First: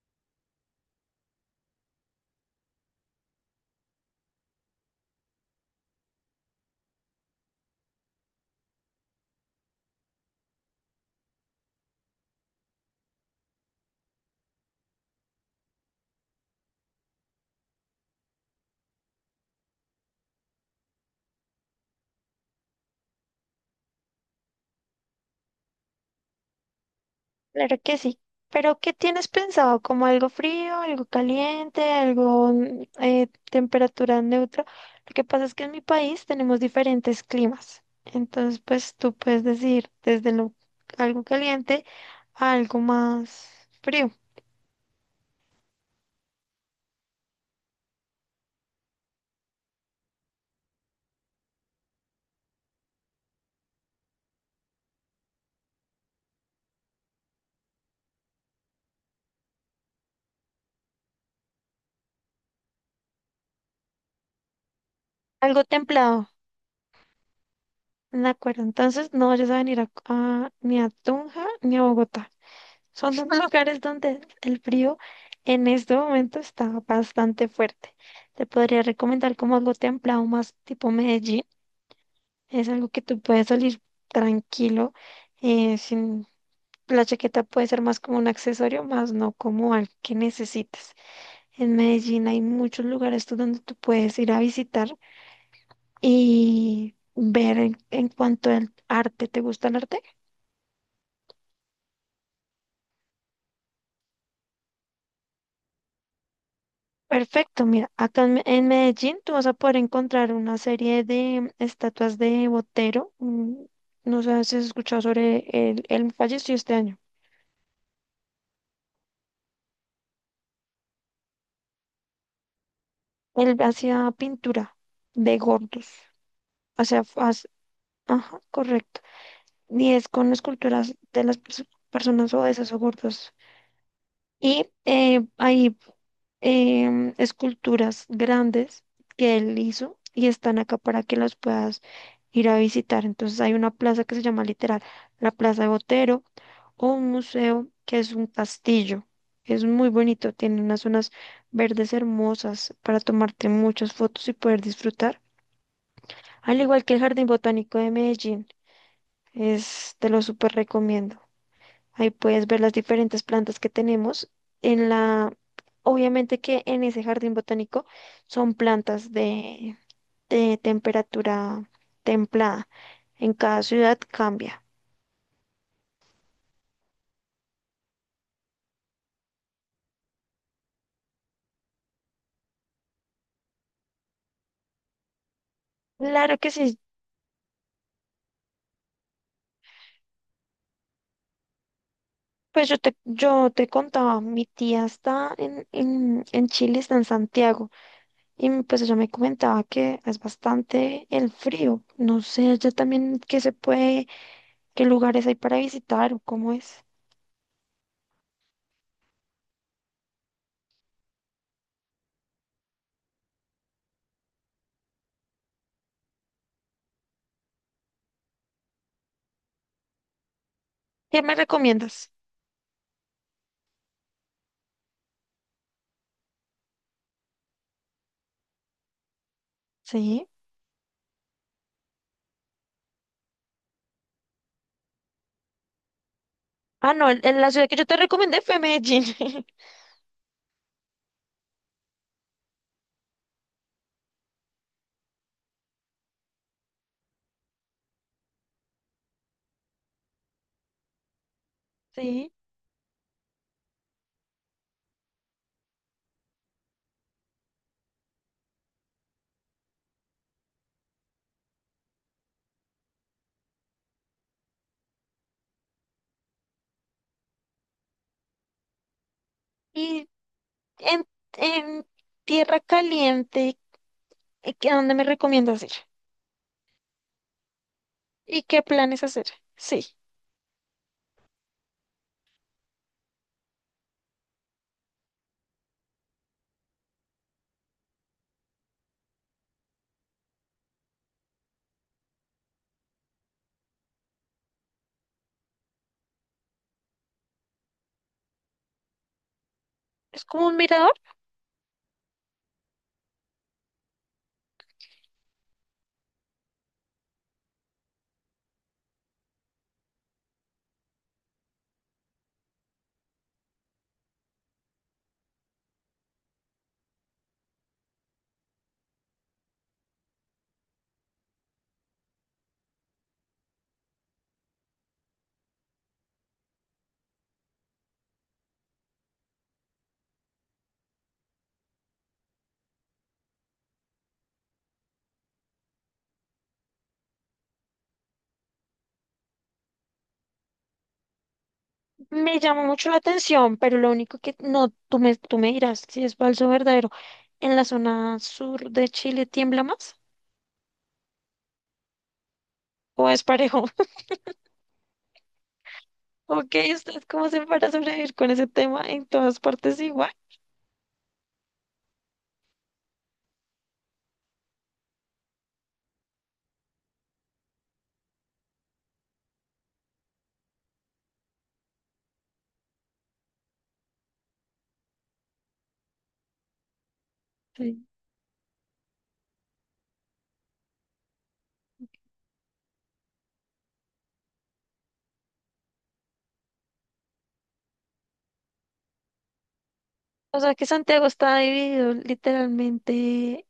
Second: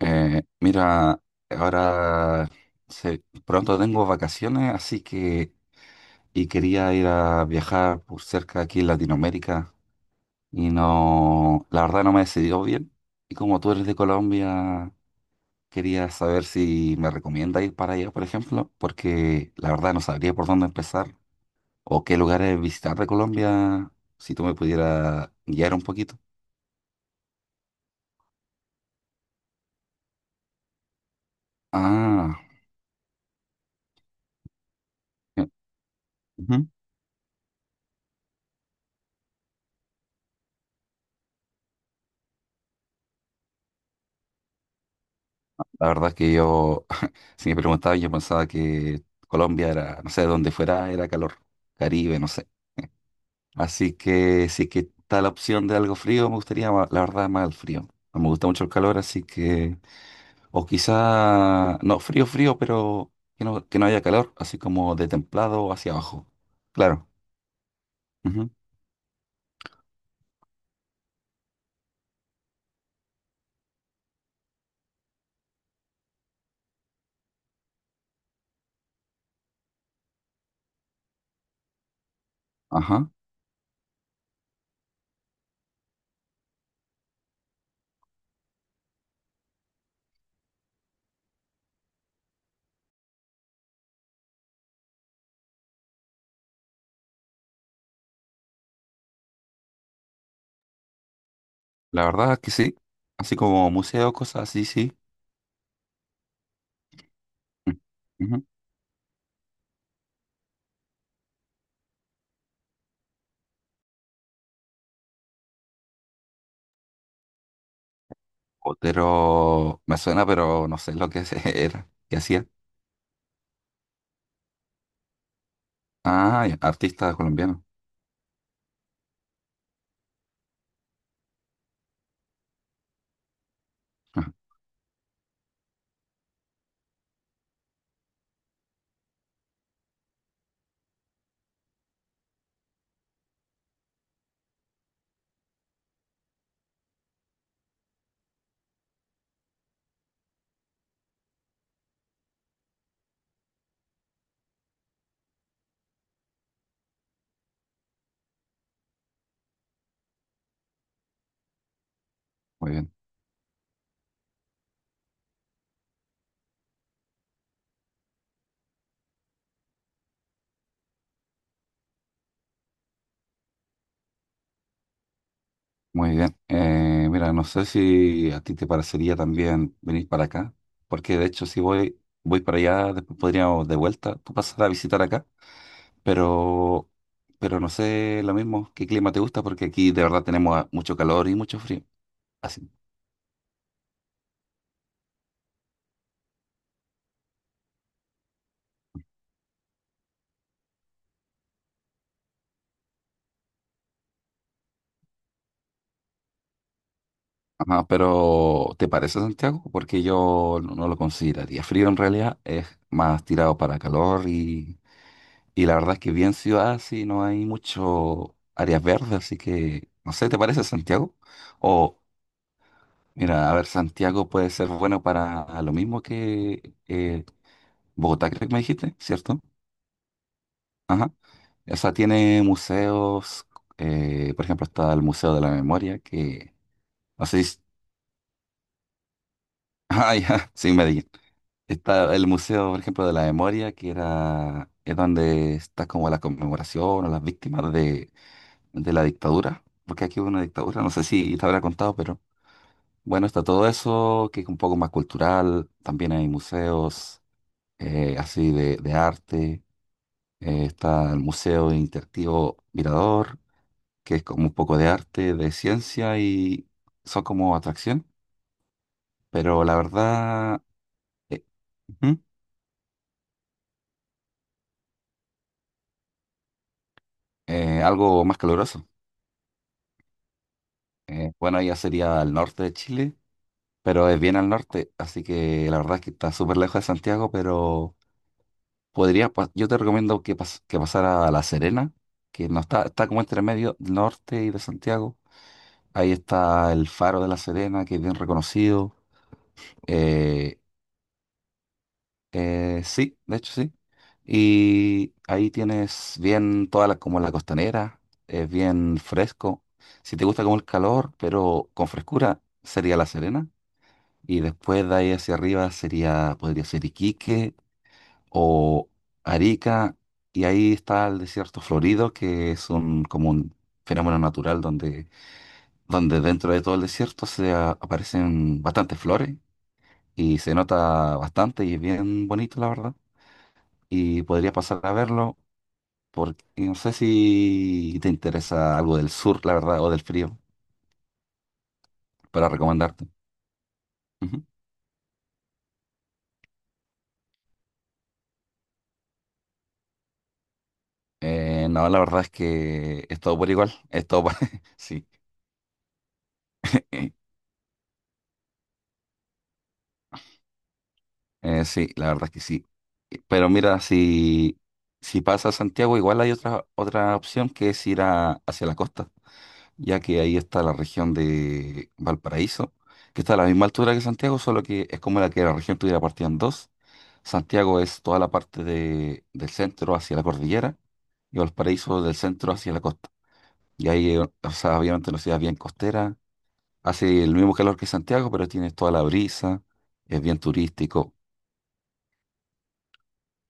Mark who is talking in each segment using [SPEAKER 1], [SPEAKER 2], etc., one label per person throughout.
[SPEAKER 1] Eh, mira, ahora pronto tengo vacaciones, así que y quería ir a viajar por cerca aquí en Latinoamérica y no, la verdad no me he decidido bien. Y como tú eres de Colombia, quería saber si me recomienda ir para allá, por ejemplo, porque la verdad no sabría por dónde empezar o qué lugares visitar de Colombia, si tú me pudieras guiar un poquito.
[SPEAKER 2] Claro que sí. Pero, ¿qué tienes pensado? ¿Como algo frío, algo caliente,
[SPEAKER 1] Ah,
[SPEAKER 2] algo temperatura neutra? Lo que pasa
[SPEAKER 1] eh,
[SPEAKER 2] es que en mi país tenemos
[SPEAKER 1] ujú.
[SPEAKER 2] diferentes climas. Entonces, pues tú puedes decir desde lo, algo caliente a algo más frío,
[SPEAKER 1] La verdad es que yo, si me preguntaban yo pensaba que Colombia era, no sé, donde fuera era calor, Caribe, no sé. Así que si que está la opción de algo frío, me gustaría, la verdad, más el frío. No me gusta mucho el calor, así que, o quizá, no, frío, frío, pero que no haya calor, así como de
[SPEAKER 2] algo
[SPEAKER 1] templado hacia abajo.
[SPEAKER 2] templado.
[SPEAKER 1] Claro.
[SPEAKER 2] De
[SPEAKER 1] Ujú.
[SPEAKER 2] acuerdo. Entonces, no vayas a venir ni a Tunja ni a Bogotá. Son dos lugares donde el frío en este momento está bastante fuerte. Te podría recomendar como algo templado más tipo Medellín. Es algo que
[SPEAKER 1] Ajá.
[SPEAKER 2] tú puedes salir tranquilo, sin la chaqueta puede ser más como un accesorio, más no como algo que necesites. En Medellín hay muchos lugares tú donde tú puedes ir a visitar y ver en cuanto al arte. ¿Te gusta el arte?
[SPEAKER 1] La verdad es que sí. Así como museos, cosas así, sí.
[SPEAKER 2] Perfecto,
[SPEAKER 1] Mm.
[SPEAKER 2] mira,
[SPEAKER 1] Ujú.
[SPEAKER 2] En Medellín tú vas a poder encontrar una serie de estatuas de Botero. No sé si has escuchado sobre él falleció este año.
[SPEAKER 1] Otero me suena, pero no sé lo que era, que hacía.
[SPEAKER 2] Él hacía pintura de gordos,
[SPEAKER 1] Ah, ya,
[SPEAKER 2] o sea,
[SPEAKER 1] artista
[SPEAKER 2] f- hace-
[SPEAKER 1] colombiano.
[SPEAKER 2] ajá, correcto. Y es con esculturas de las personas obesas o gordas.
[SPEAKER 1] Ah,
[SPEAKER 2] Y esculturas grandes que él hizo y están acá para que las puedas ir a visitar. Entonces hay una plaza que se llama literal la Plaza de Botero o un museo que es un castillo. Es muy bonito, tiene unas zonas verdes hermosas para tomarte muchas fotos y poder disfrutar. Al igual que el Jardín Botánico de Medellín, es, te lo súper recomiendo. Ahí puedes ver
[SPEAKER 1] muy
[SPEAKER 2] las
[SPEAKER 1] bien,
[SPEAKER 2] diferentes plantas que tenemos. En la, obviamente que en ese jardín botánico son plantas de temperatura templada. En cada ciudad cambia.
[SPEAKER 1] muy bien. No sé si a ti te parecería también venir para acá, porque de hecho si voy, voy para allá, después podríamos de vuelta, tú pasar a visitar acá,
[SPEAKER 2] Claro que sí.
[SPEAKER 1] pero, pero no sé lo mismo, qué clima te gusta, porque aquí de verdad tenemos ah, mucho calor y mucho frío. Así.
[SPEAKER 2] Yo te contaba, mi tía está en Chile, está en Santiago, y pues ella me comentaba que es bastante el frío. No sé, allá también qué se puede, qué lugares hay para visitar o cómo es.
[SPEAKER 1] Ajá, pero ¿te parece Santiago? Porque yo no, no lo consideraría frío en realidad, es más tirado para calor y la verdad es que bien ciudad, sí, no hay mucho áreas verdes, así que, no sé, ¿te parece Santiago?
[SPEAKER 2] ¿Qué me
[SPEAKER 1] O,
[SPEAKER 2] recomiendas?
[SPEAKER 1] mira, a ver, Santiago puede ser bueno para lo mismo que Bogotá, creo que me dijiste, ¿cierto?
[SPEAKER 2] Sí.
[SPEAKER 1] Ajá. O sea, tiene museos, por ejemplo, está el Museo de la Memoria, que,
[SPEAKER 2] Ah, no,
[SPEAKER 1] no
[SPEAKER 2] en
[SPEAKER 1] sé
[SPEAKER 2] la
[SPEAKER 1] si,
[SPEAKER 2] ciudad que yo te recomendé fue Medellín.
[SPEAKER 1] ah, ya, sí, Medellín. Está el Museo, por ejemplo, de la Memoria, que era, es donde está como la conmemoración o las víctimas de la dictadura, porque aquí hubo una dictadura, no sé si te habrá contado, pero
[SPEAKER 2] Sí.
[SPEAKER 1] bueno, está todo eso, que es un poco más cultural, también hay museos así de arte, está el Museo Interactivo Mirador, que es como un poco de arte, de ciencia y son como atracción, pero la
[SPEAKER 2] Y
[SPEAKER 1] verdad,
[SPEAKER 2] en,
[SPEAKER 1] eh,
[SPEAKER 2] en
[SPEAKER 1] ujú,
[SPEAKER 2] Tierra Caliente, ¿y qué- ¿a dónde me recomiendas ir?
[SPEAKER 1] algo más
[SPEAKER 2] ¿Y qué
[SPEAKER 1] caluroso.
[SPEAKER 2] planes hacer? Sí.
[SPEAKER 1] Bueno, ya sería al norte de Chile, pero es bien al norte, así que la verdad es que está súper lejos de Santiago, pero podría, yo te recomiendo que, que pasara a La Serena, que no está, está como entre medio del norte y de Santiago. Ahí está el Faro de La Serena, que es bien reconocido.
[SPEAKER 2] Es como un
[SPEAKER 1] Eh,
[SPEAKER 2] mirador.
[SPEAKER 1] sí, de hecho sí. Y ahí tienes bien toda la, como la costanera, es bien fresco. Si te gusta como el calor, pero con frescura, sería La Serena. Y después de ahí hacia arriba sería, podría ser Iquique o Arica, y ahí está el desierto florido, que es un, como un fenómeno natural donde, donde dentro de todo el desierto aparecen bastantes flores y se nota bastante y es bien bonito, la verdad. Y podría pasar a verlo, porque no sé si te interesa algo del sur, la verdad, o del frío,
[SPEAKER 2] Me
[SPEAKER 1] para
[SPEAKER 2] llama mucho la
[SPEAKER 1] recomendarte.
[SPEAKER 2] atención, pero lo único que
[SPEAKER 1] Ujú.
[SPEAKER 2] no, tú me dirás si es falso o verdadero. ¿En la zona sur de Chile tiembla más?
[SPEAKER 1] No, la verdad es que
[SPEAKER 2] ¿O
[SPEAKER 1] es
[SPEAKER 2] es
[SPEAKER 1] todo por
[SPEAKER 2] parejo?
[SPEAKER 1] igual, es todo por sí.
[SPEAKER 2] Ok, ¿usted cómo se para sobrevivir con ese tema en todas partes igual?
[SPEAKER 1] Sí, la verdad es que sí. Pero mira, si, si pasa a Santiago, igual hay otra, otra opción que es ir hacia la costa, ya que ahí está la región de Valparaíso, que está a la misma altura que Santiago, solo que es como la que la región tuviera partida en dos. Santiago
[SPEAKER 2] Sí.
[SPEAKER 1] es toda la parte del centro hacia la cordillera y Valparaíso del centro hacia la costa. Y ahí, o sea, obviamente una ciudad bien costera, hace el mismo calor que Santiago, pero tiene toda la brisa, es bien
[SPEAKER 2] O sea que Santiago
[SPEAKER 1] turístico.
[SPEAKER 2] está dividido literalmente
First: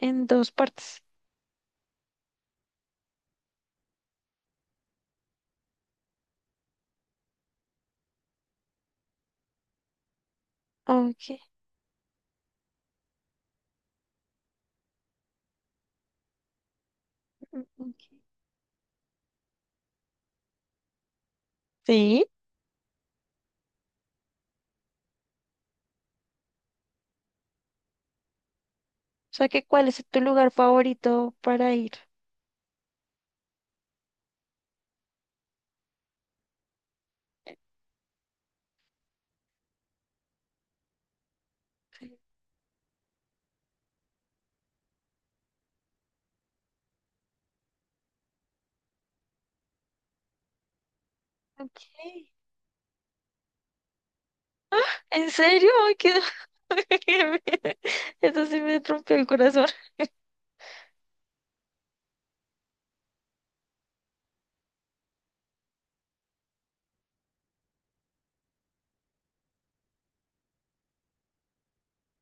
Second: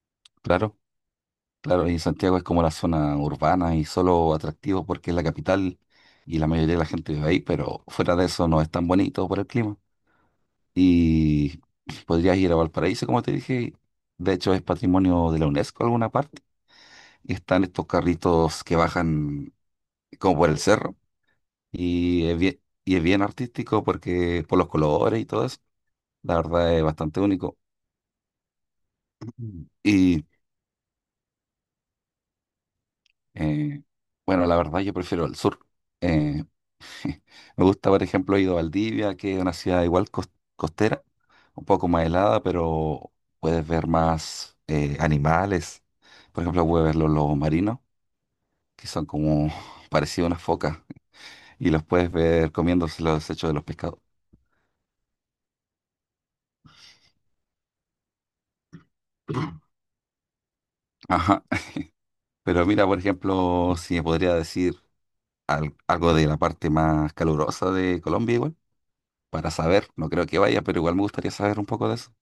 [SPEAKER 2] en dos
[SPEAKER 1] Claro.
[SPEAKER 2] partes.
[SPEAKER 1] Claro, y Santiago es como la zona urbana y solo atractivo porque es la capital y la mayoría de la gente vive ahí, pero fuera de eso no es tan bonito por el clima.
[SPEAKER 2] Ok.
[SPEAKER 1] Y podrías ir a Valparaíso, como te dije, de hecho es patrimonio de la UNESCO en alguna parte. Y están estos
[SPEAKER 2] Ok.
[SPEAKER 1] carritos que bajan como por el cerro
[SPEAKER 2] Sí.
[SPEAKER 1] y es bien artístico porque por los colores y todo eso, la verdad es bastante único.
[SPEAKER 2] O sea que
[SPEAKER 1] Mm.
[SPEAKER 2] ¿cuál es tu
[SPEAKER 1] Y
[SPEAKER 2] lugar favorito para ir?
[SPEAKER 1] eh, bueno, la verdad yo prefiero el sur. Eh, Me gusta, por ejemplo, he ido a Valdivia, que es una ciudad igual costera, un poco más helada, pero puedes ver más animales. Por ejemplo, puedes ver los lobos marinos, que son como parecidos a unas focas, y
[SPEAKER 2] Ok.
[SPEAKER 1] los puedes ver comiéndose los desechos de los pescados.
[SPEAKER 2] ¿En serio? Ay, qué- Eso sí me rompió el corazón.
[SPEAKER 1] Ajá. Pero mira, por ejemplo, si me podría decir algo de la parte más calurosa de Colombia, igual, para saber, no creo que vaya, pero igual me gustaría saber un poco de eso.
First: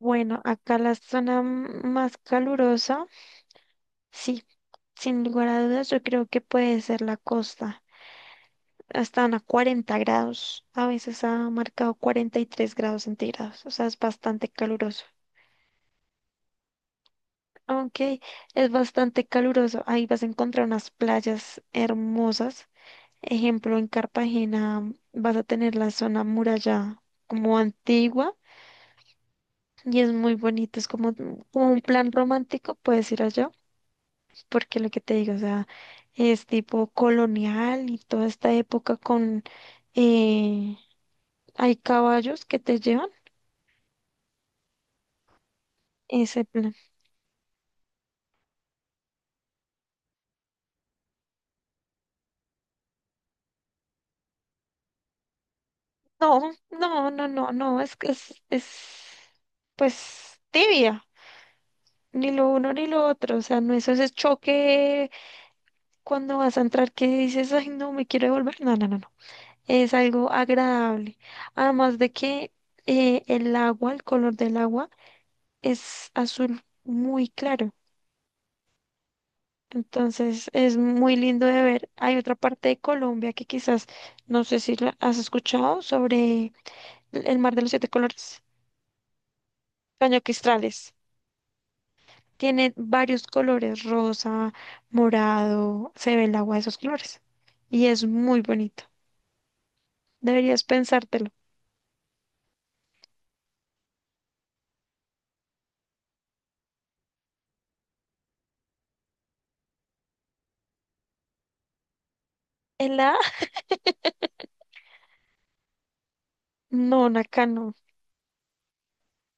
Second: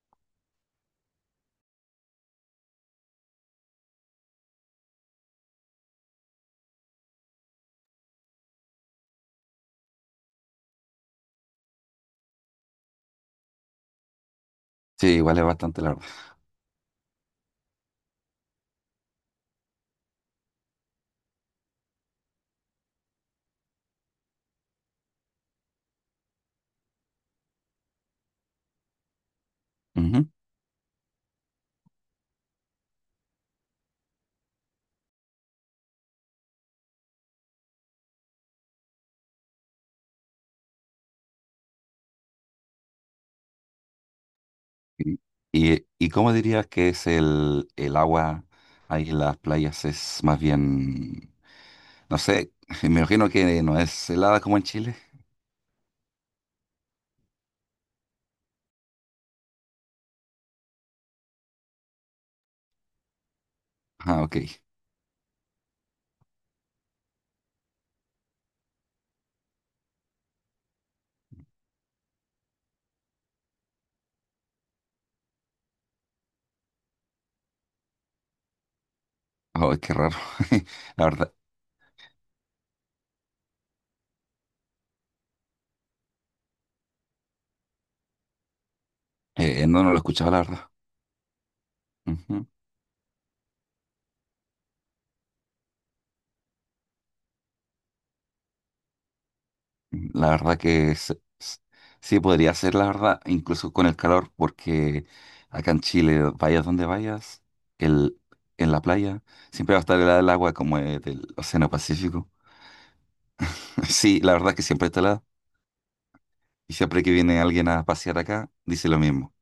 [SPEAKER 2] Bueno, acá la zona más calurosa, sí, sin lugar a dudas, yo creo que puede ser la costa. Están a 40 grados, a veces ha marcado 43 grados centígrados, o sea, es bastante caluroso.
[SPEAKER 1] Sí, igual es bastante largo.
[SPEAKER 2] Aunque es bastante caluroso, ahí vas a encontrar unas playas hermosas. Ejemplo, en Cartagena vas a tener la zona muralla como antigua y es
[SPEAKER 1] Ujú.
[SPEAKER 2] muy bonito, es como, como un plan romántico, puedes ir allá. Porque lo que te digo, o sea, es tipo colonial y toda esta época eh, hay caballos que te llevan
[SPEAKER 1] ¿Y, y cómo
[SPEAKER 2] ese
[SPEAKER 1] dirías
[SPEAKER 2] plan.
[SPEAKER 1] que es el agua ahí en las playas? Es más bien, no sé, me imagino que no es helada como en Chile.
[SPEAKER 2] No, no, no, no, no, es que es, pues, tibia, ni lo uno ni lo otro, o sea, no es ese
[SPEAKER 1] Ah, ok.
[SPEAKER 2] choque cuando vas a entrar que dices, ay, no, me quiero devolver, no, no, no, no, es algo agradable, además de que el color del agua es azul muy claro.
[SPEAKER 1] Oh, qué raro.
[SPEAKER 2] Entonces es
[SPEAKER 1] La
[SPEAKER 2] muy
[SPEAKER 1] verdad,
[SPEAKER 2] lindo de ver. Hay otra parte de Colombia que quizás no sé si la has escuchado sobre el mar de los siete colores,
[SPEAKER 1] no, no lo he escuchado, la verdad.
[SPEAKER 2] cañoquistrales.
[SPEAKER 1] Ujú.
[SPEAKER 2] Tiene varios colores, rosa, morado, se ve el agua de esos colores y es muy bonito.
[SPEAKER 1] La verdad
[SPEAKER 2] Deberías
[SPEAKER 1] que
[SPEAKER 2] pensártelo.
[SPEAKER 1] es- sí podría ser, la verdad, incluso con el calor, porque acá en Chile, vayas donde vayas, el, en la playa, siempre va a estar helada el agua como del Océano Pacífico.
[SPEAKER 2] ¿En la?
[SPEAKER 1] Sí, la verdad que siempre está helada. Y siempre
[SPEAKER 2] No,
[SPEAKER 1] que viene
[SPEAKER 2] acá
[SPEAKER 1] alguien
[SPEAKER 2] no.
[SPEAKER 1] a pasear acá, dice lo mismo.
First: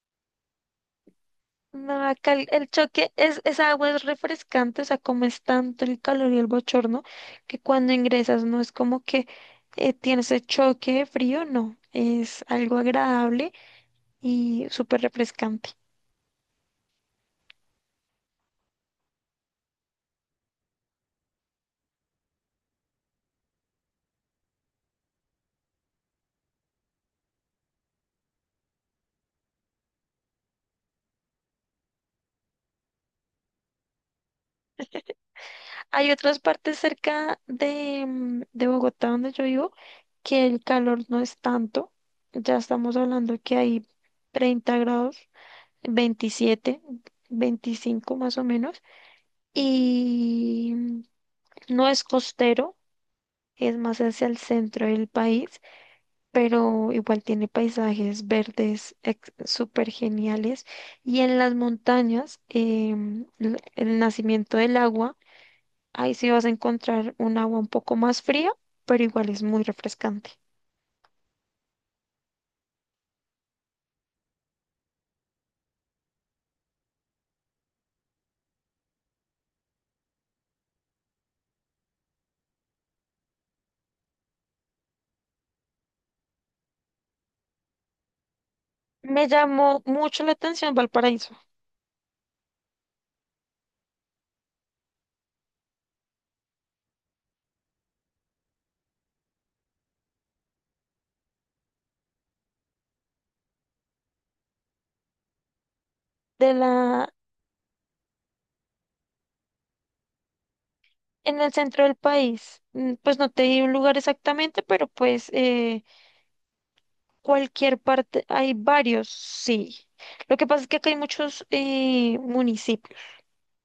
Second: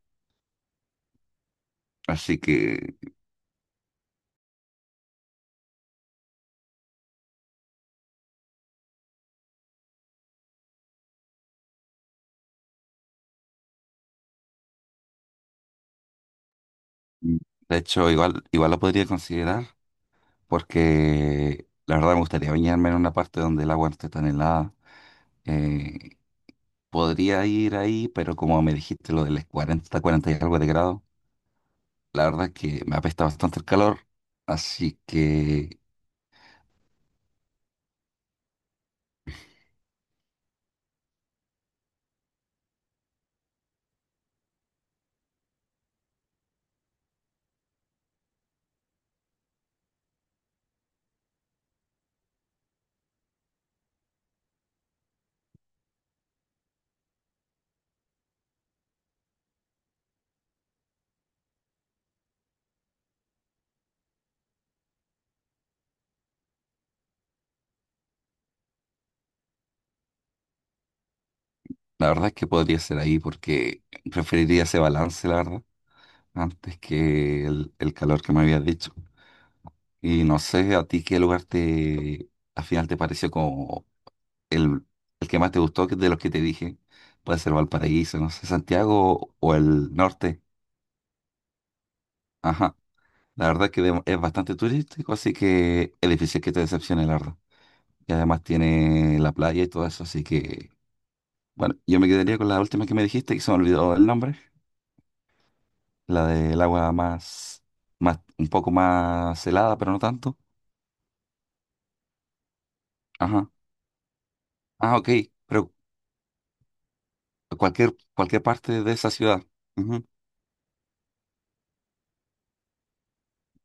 [SPEAKER 2] No, acá
[SPEAKER 1] Así
[SPEAKER 2] el
[SPEAKER 1] que,
[SPEAKER 2] choque es, esa agua es refrescante, o sea, como es tanto el calor y el bochorno, que cuando ingresas no es como que tienes el choque de frío, no, es algo agradable y súper refrescante.
[SPEAKER 1] mm, de hecho, igual, igual lo podría considerar, porque la verdad me gustaría bañarme en una parte donde el agua no esté tan helada. Eh, podría ir ahí, pero como me dijiste lo del 40, 40 y algo de grado, la verdad es que me apesta bastante el calor. Así que,
[SPEAKER 2] Hay otras partes cerca de, de Bogotá donde yo vivo que el calor no es tanto, ya estamos hablando que hay 30 grados, 27 25 más o menos, y no es costero, es más hacia el centro del país, pero igual tiene paisajes verdes súper geniales. Y en las montañas, el nacimiento del agua, ahí sí vas a encontrar un agua un poco más fría, pero igual es muy refrescante.
[SPEAKER 1] la verdad es que podría ser ahí, porque preferiría ese balance, la verdad, antes que el calor que me habías dicho. Y no sé a ti qué lugar te al final te pareció como el, el que más te gustó de los que te dije. Puede ser Valparaíso, no sé,
[SPEAKER 2] Me
[SPEAKER 1] Santiago o
[SPEAKER 2] llamó
[SPEAKER 1] el
[SPEAKER 2] mucho la
[SPEAKER 1] norte.
[SPEAKER 2] atención Valparaíso.
[SPEAKER 1] Ajá. La verdad es que es bastante turístico, así que es difícil que te decepcione, la verdad. Y además tiene la playa y todo eso, así que bueno, yo me quedaría con la última que me dijiste, que se me olvidó el nombre, la
[SPEAKER 2] De
[SPEAKER 1] del agua
[SPEAKER 2] la,
[SPEAKER 1] más, más, un poco más helada, pero no tanto.
[SPEAKER 2] en el centro del país, pues no te
[SPEAKER 1] Ajá.
[SPEAKER 2] di un lugar exactamente, pero
[SPEAKER 1] Ah, ok.
[SPEAKER 2] pues
[SPEAKER 1] Pero
[SPEAKER 2] cualquier
[SPEAKER 1] cualquier,
[SPEAKER 2] parte,
[SPEAKER 1] cualquier
[SPEAKER 2] hay
[SPEAKER 1] parte de
[SPEAKER 2] varios,
[SPEAKER 1] esa ciudad.
[SPEAKER 2] sí.
[SPEAKER 1] Ujú.
[SPEAKER 2] Lo que pasa es que acá hay muchos municipios,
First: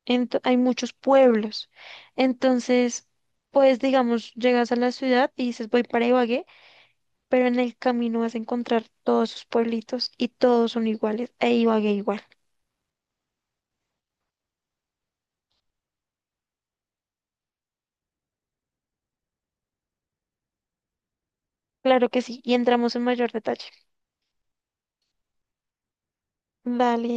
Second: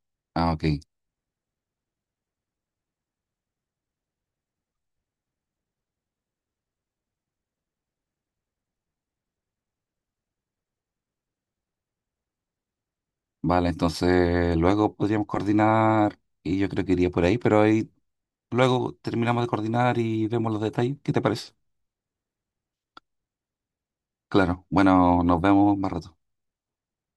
[SPEAKER 1] Ah,
[SPEAKER 2] hay
[SPEAKER 1] ok.
[SPEAKER 2] muchos pueblos. Entonces, pues digamos, llegas a la ciudad y dices voy para Ibagué, pero en el camino vas a encontrar todos sus pueblitos y todos son iguales, e Ibagué igual.
[SPEAKER 1] Vale, entonces luego podríamos coordinar y yo creo que iría por ahí, pero ahí luego terminamos de coordinar y vemos los detalles. ¿Qué te parece?
[SPEAKER 2] Claro que sí, y entramos en mayor detalle.
[SPEAKER 1] Claro. Bueno, nos vemos más rato.
[SPEAKER 2] Dale.